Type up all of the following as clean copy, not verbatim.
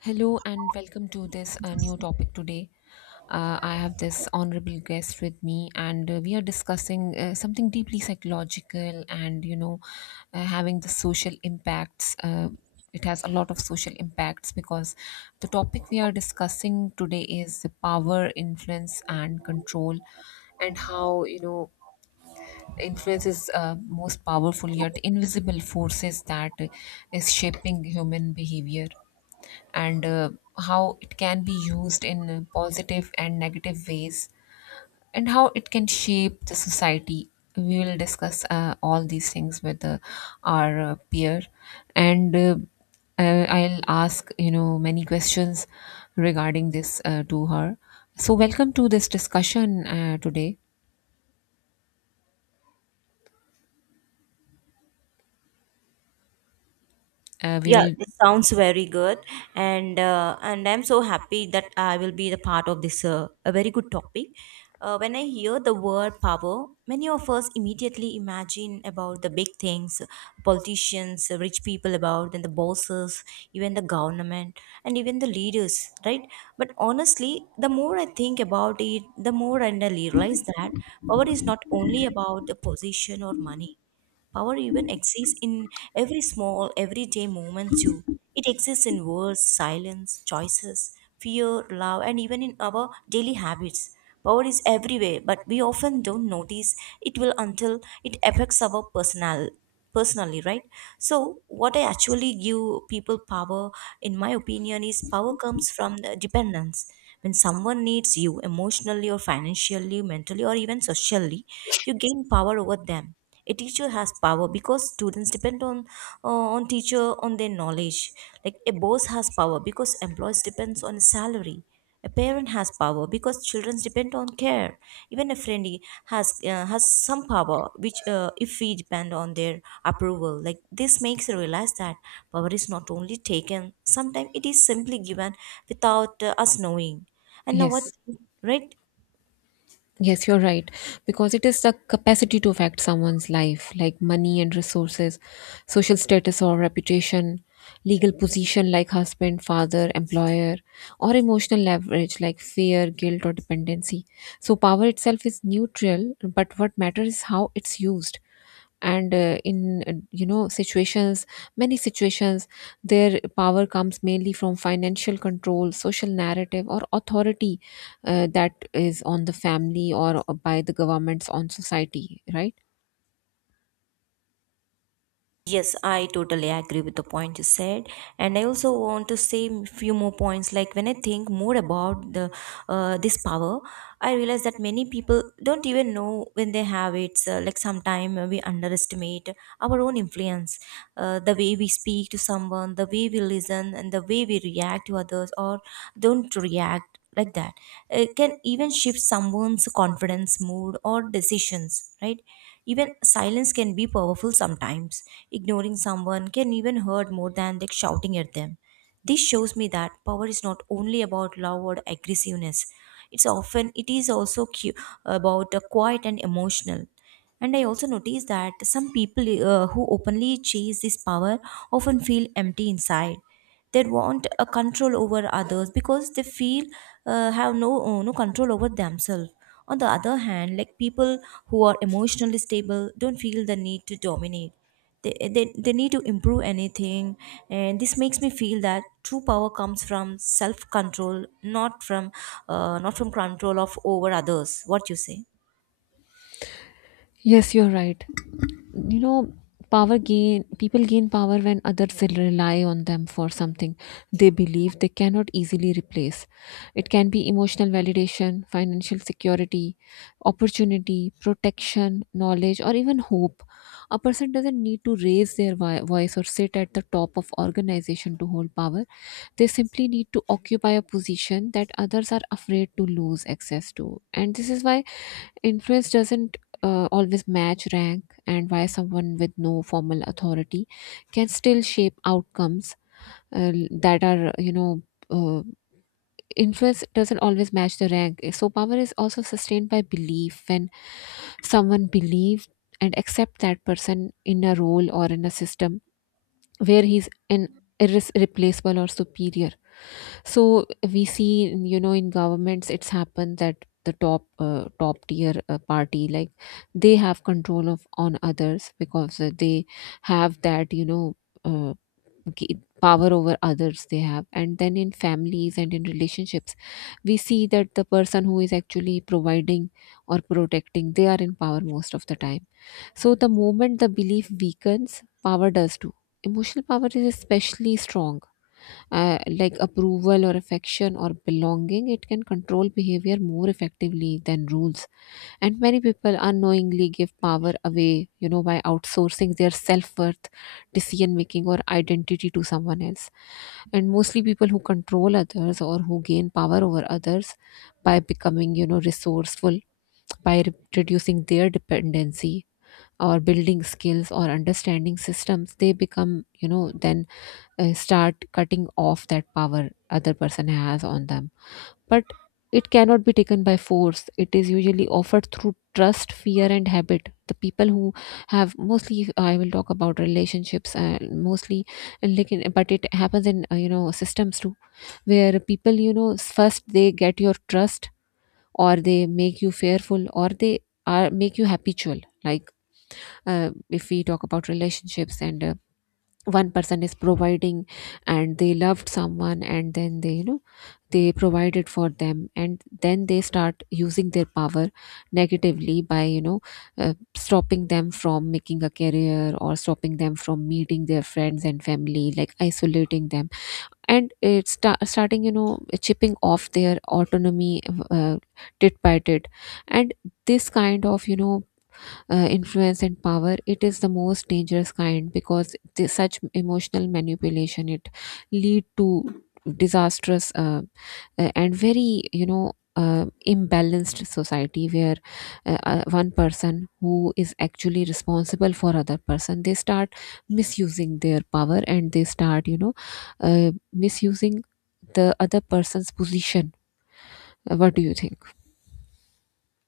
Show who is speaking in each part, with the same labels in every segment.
Speaker 1: Hello and welcome to this new topic today. I have this honorable guest with me, and we are discussing something deeply psychological and having the social impacts. It has a lot of social impacts because the topic we are discussing today is the power, influence, and control, and how influence is most powerful yet invisible forces that is shaping human behavior and how it can be used in positive and negative ways, and how it can shape the society. We will discuss all these things with our peer, and I'll ask many questions regarding this to her. So welcome to this discussion today. uh, we
Speaker 2: Yeah,
Speaker 1: will
Speaker 2: it sounds very good, and I'm so happy that I will be the part of this a very good topic. When I hear the word power, many of us immediately imagine about the big things, politicians, rich people about, and the bosses, even the government, and even the leaders, right? But honestly, the more I think about it, the more I realize that power is not only about the position or money. Power even exists in every small, everyday moment too. It exists in words, silence, choices, fear, love, and even in our daily habits. Power is everywhere, but we often don't notice it will until it affects our personally, right? So what I actually give people power, in my opinion, is power comes from the dependence. When someone needs you emotionally or financially, mentally or even socially, you gain power over them. A teacher has power because students depend on teacher, on their knowledge. Like a boss has power because employees depends on salary. A parent has power because children depend on care. Even a friend has some power which, if we depend on their approval, like this makes you realize that power is not only taken, sometimes it is simply given without us knowing. And now what,
Speaker 1: yes.
Speaker 2: right?
Speaker 1: Yes, you're right. Because it is the capacity to affect someone's life, like money and resources, social status or reputation, legal position like husband, father, employer, or emotional leverage like fear, guilt, or dependency. So, power itself is neutral, but what matters is how it's used. And in situations, many situations, their power comes mainly from financial control, social narrative, or authority, that is on the family, or by the governments on society, right?
Speaker 2: Yes, I totally agree with the point you said, and I also want to say a few more points. Like when I think more about the this power, I realize that many people don't even know when they have it. So, like sometimes we underestimate our own influence, the way we speak to someone, the way we listen, and the way we react to others or don't react like that. It can even shift someone's confidence, mood, or decisions, right? Even silence can be powerful sometimes. Ignoring someone can even hurt more than like shouting at them. This shows me that power is not only about love or aggressiveness. It's often it is also about quiet and emotional. And I also notice that some people who openly chase this power often feel empty inside. They want a control over others because they feel have no no control over themselves. On the other hand, like people who are emotionally stable don't feel the need to dominate. They need to improve anything, and this makes me feel that true power comes from self control, not from not from control of over others. What you say?
Speaker 1: Yes, you're right. You know, power gain people gain power when others rely on them for something they believe they cannot easily replace. It can be emotional validation, financial security, opportunity, protection, knowledge, or even hope. A person doesn't need to raise their voice or sit at the top of organization to hold power. They simply need to occupy a position that others are afraid to lose access to, and this is why influence doesn't always match rank, and why someone with no formal authority can still shape outcomes that are, you know, uh, influence doesn't always match the rank. So power is also sustained by belief. When someone believes and accept that person in a role or in a system where he's an irreplaceable or superior. So we see, you know, in governments, it's happened that the top top tier party like, they have control of on others because they have that, you know, uh, power over others they have. And then in families and in relationships, we see that the person who is actually providing or protecting, they are in power most of the time. So the moment the belief weakens, power does too. Emotional power is especially strong, like approval or affection or belonging, it can control behavior more effectively than rules. And many people unknowingly give power away, you know, by outsourcing their self worth, decision making, or identity to someone else. And mostly people who control others or who gain power over others, by becoming, you know, resourceful, by reducing their dependency or building skills or understanding systems, they become, you know, then start cutting off that power other person has on them. But it cannot be taken by force, it is usually offered through trust, fear, and habit. The people who have, mostly I will talk about relationships, mostly, and like in, but it happens in you know, systems too, where people, you know, first they get your trust, or they make you fearful, or they are make you habitual, like, if we talk about relationships, and one person is providing, and they loved someone, and then they, you know, they provided for them, and then they start using their power negatively by, you know, stopping them from making a career or stopping them from meeting their friends and family, like isolating them. And it's starting, you know, chipping off their autonomy, uh, tit by tit. And this kind of, you know, influence and power, it is the most dangerous kind, because such emotional manipulation, it lead to disastrous and very, you know, imbalanced society where one person who is actually responsible for other person, they start misusing their power, and they start, you know, misusing the other person's position. What do you think?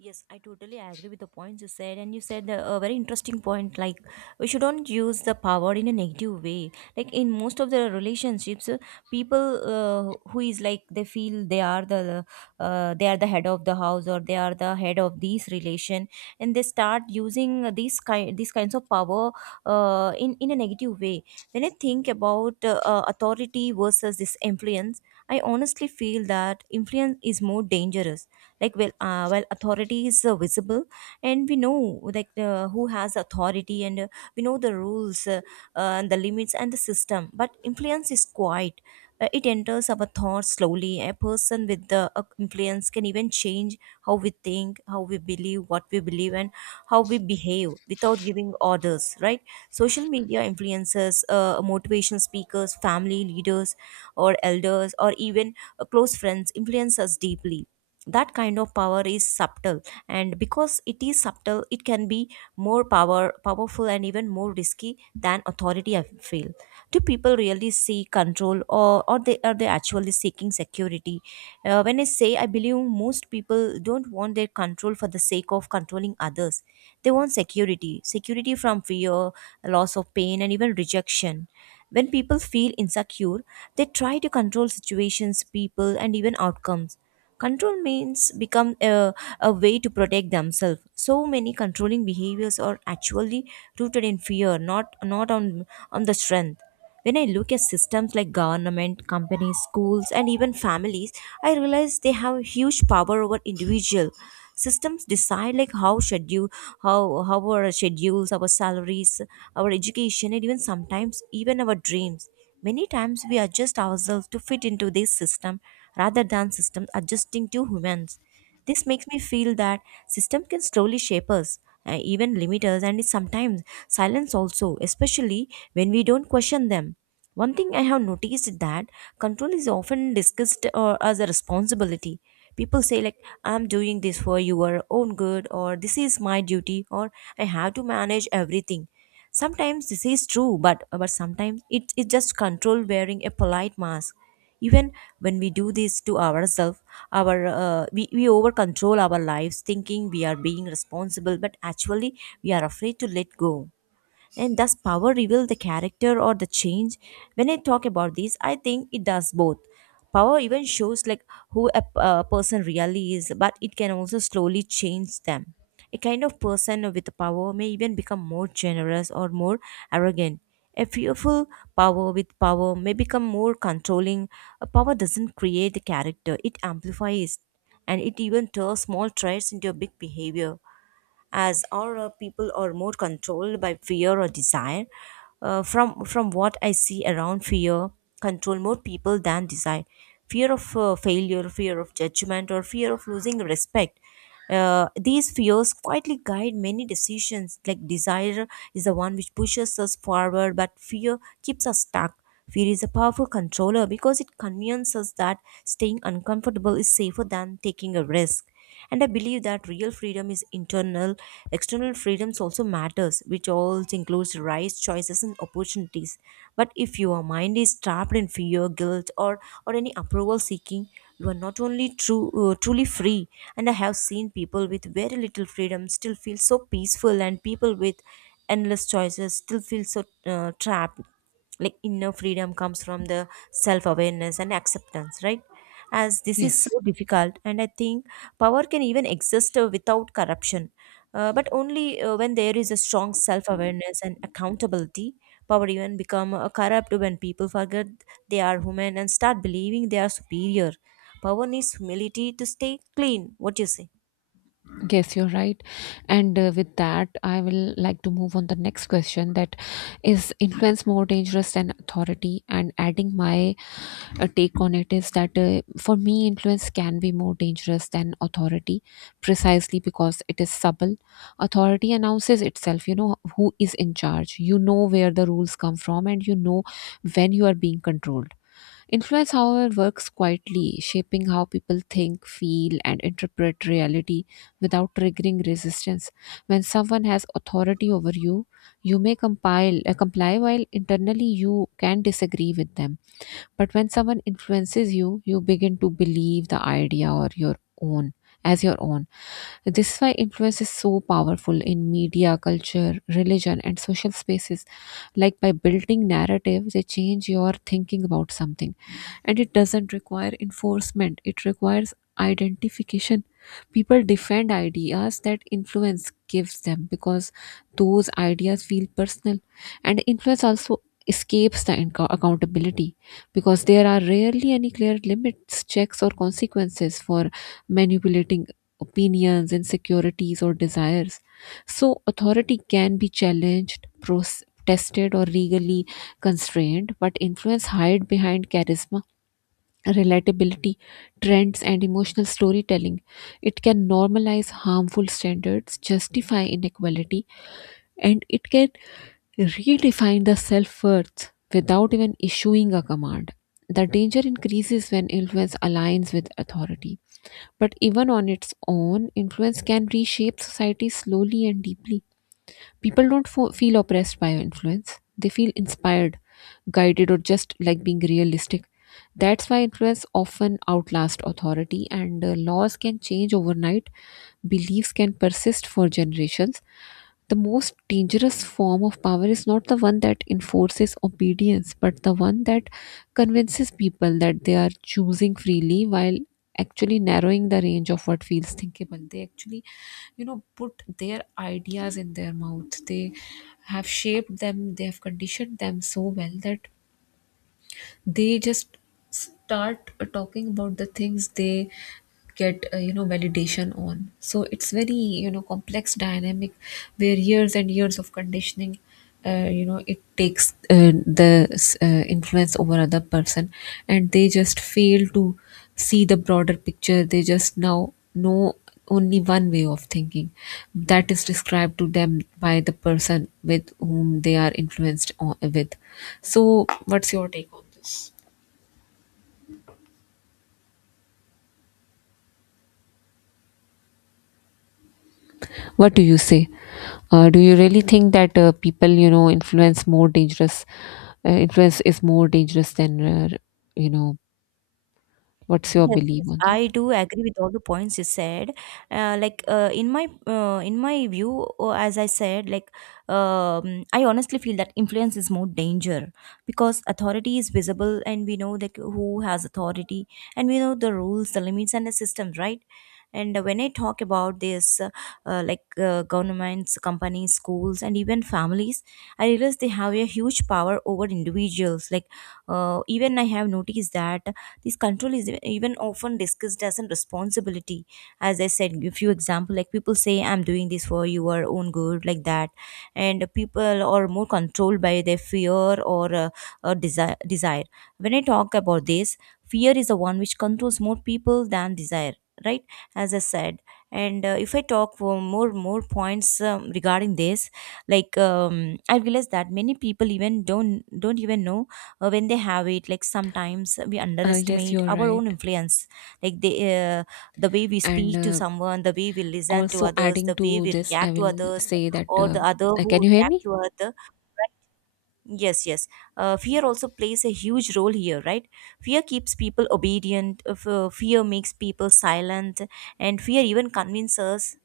Speaker 2: Yes, I totally agree with the points you said, and you said a very interesting point. Like we shouldn't use the power in a negative way. Like in most of the relationships, people who is like they feel they are the head of the house or they are the head of this relation, and they start using these kinds of power in a negative way. When I think about authority versus this influence, I honestly feel that influence is more dangerous. Like well, while authority is visible and we know like who has authority, and we know the rules, and the limits and the system, but influence is quiet. It enters our thoughts slowly. A person with the influence can even change how we think, how we believe, what we believe, and how we behave without giving orders, right? Social media influencers, motivational speakers, family leaders, or elders, or even close friends influence us deeply. That kind of power is subtle, and because it is subtle it can be more powerful and even more risky than authority, I feel. Do people really seek control, or they are they actually seeking security? When I say, I believe most people don't want their control for the sake of controlling others. They want security, security from fear, loss of pain, and even rejection. When people feel insecure, they try to control situations, people, and even outcomes. Control means become a way to protect themselves. So many controlling behaviors are actually rooted in fear, not on on the strength. When I look at systems like government, companies, schools, and even families, I realize they have huge power over individual. Systems decide like how schedule, how our schedules, our salaries, our education, and even sometimes even our dreams. Many times we adjust ourselves to fit into this system rather than systems adjusting to humans. This makes me feel that system can slowly shape us, even limit us, and is sometimes silence also, especially when we don't question them. One thing I have noticed is that control is often discussed as a responsibility. People say like, "I'm doing this for your own good," or, "This is my duty," or, "I have to manage everything." Sometimes this is true, but sometimes it is just control wearing a polite mask. Even when we do this to ourselves, we over control our lives, thinking we are being responsible, but actually we are afraid to let go. And does power reveal the character or the change? When I talk about this, I think it does both. Power even shows like who a person really is, but it can also slowly change them. A kind of person with power may even become more generous or more arrogant. A fearful power with power may become more controlling. A power doesn't create the character, it amplifies, and it even turns small traits into a big behavior. As our people are more controlled by fear or desire. From what I see around, fear control more people than desire. Fear of failure, fear of judgment, or fear of losing respect. These fears quietly guide many decisions. Like desire is the one which pushes us forward, but fear keeps us stuck. Fear is a powerful controller because it convinces us that staying uncomfortable is safer than taking a risk. And I believe that real freedom is internal. External freedoms also matters, which also includes rights, choices, and opportunities. But if your mind is trapped in fear, guilt, or any approval seeking, you are not only true truly free. And I have seen people with very little freedom still feel so peaceful, and people with endless choices still feel so trapped. Like inner freedom comes from the self awareness and acceptance, right? As this is
Speaker 1: Yes.
Speaker 2: so difficult, and I think power can even exist without corruption, but only when there is a strong self awareness and accountability. Power even become corrupt when people forget they are human and start believing they are superior. Power needs humility to stay clean. What do you say?
Speaker 1: Yes, you're right. And with that, I will like to move on the next question, that is influence more dangerous than authority? And adding my take on it is that for me, influence can be more dangerous than authority precisely because it is subtle. Authority announces itself, you know, who is in charge, you know where the rules come from, and you know when you are being controlled. Influence, however, works quietly, shaping how people think, feel, and interpret reality without triggering resistance. When someone has authority over you, you may comply while internally you can disagree with them. But when someone influences you, you begin to believe the idea or your own as your own. This is why influence is so powerful in media, culture, religion, and social spaces. Like by building narrative, they change your thinking about something, and it doesn't require enforcement, it requires identification. People defend ideas that influence gives them because those ideas feel personal. And influence also escapes the accountability, because there are rarely any clear limits, checks, or consequences for manipulating opinions, insecurities, or desires. So authority can be challenged, tested, or legally constrained, but influence hide behind charisma, relatability, trends, and emotional storytelling. It can normalize harmful standards, justify inequality, and it can redefine the self worth without even issuing a command. The danger increases when influence aligns with authority. But even on its own, influence can reshape society slowly and deeply. People don't feel oppressed by influence. They feel inspired, guided, or just like being realistic. That's why influence often outlasts authority, and laws can change overnight, beliefs can persist for generations. The most dangerous form of power is not the one that enforces obedience, but the one that convinces people that they are choosing freely while actually narrowing the range of what feels thinkable. They actually, you know, put their ideas in their mouth. They have shaped them, they have conditioned them so well that they just start talking about the things they get, you know, validation on. So it's very, you know, complex dynamic, where years and years of conditioning, you know, it takes the influence over other person, and they just fail to see the broader picture. They just now know only one way of thinking that is described to them by the person with whom they are influenced on, with. So, what's your take on this? What do you say? Do you really think that people, you know, influence more dangerous? Influence is more dangerous than, you know, what's your
Speaker 2: Yes,
Speaker 1: belief
Speaker 2: yes,
Speaker 1: on that?
Speaker 2: I do agree with all the points you said. Like in my view, as I said, like I honestly feel that influence is more danger, because authority is visible, and we know like who has authority, and we know the rules, the limits, and the system, right? And when I talk about this, like governments, companies, schools, and even families, I realize they have a huge power over individuals. Like, even I have noticed that this control is even often discussed as a responsibility. As I said, a few example like people say, "I'm doing this for your own good," like that, and people are more controlled by their fear or desire. Desire. When I talk about this, fear is the one which controls more people than desire. Right, as I said, and if I talk for more points regarding this, like, I realized that many people even don't even know when they have it. Like sometimes we
Speaker 1: Yes,
Speaker 2: underestimate
Speaker 1: you're
Speaker 2: our own
Speaker 1: right.
Speaker 2: influence, like the way we
Speaker 1: And
Speaker 2: speak to someone, the way we listen to
Speaker 1: also
Speaker 2: others,
Speaker 1: adding
Speaker 2: the way
Speaker 1: to
Speaker 2: we
Speaker 1: this, I
Speaker 2: react to
Speaker 1: will
Speaker 2: others
Speaker 1: say that.
Speaker 2: or the other
Speaker 1: Can
Speaker 2: who
Speaker 1: you hear
Speaker 2: react
Speaker 1: me?
Speaker 2: to other, right? Yes, yes. Fear also plays a huge role here, right? Fear keeps people obedient. Fear makes people silent, and fear even convinces us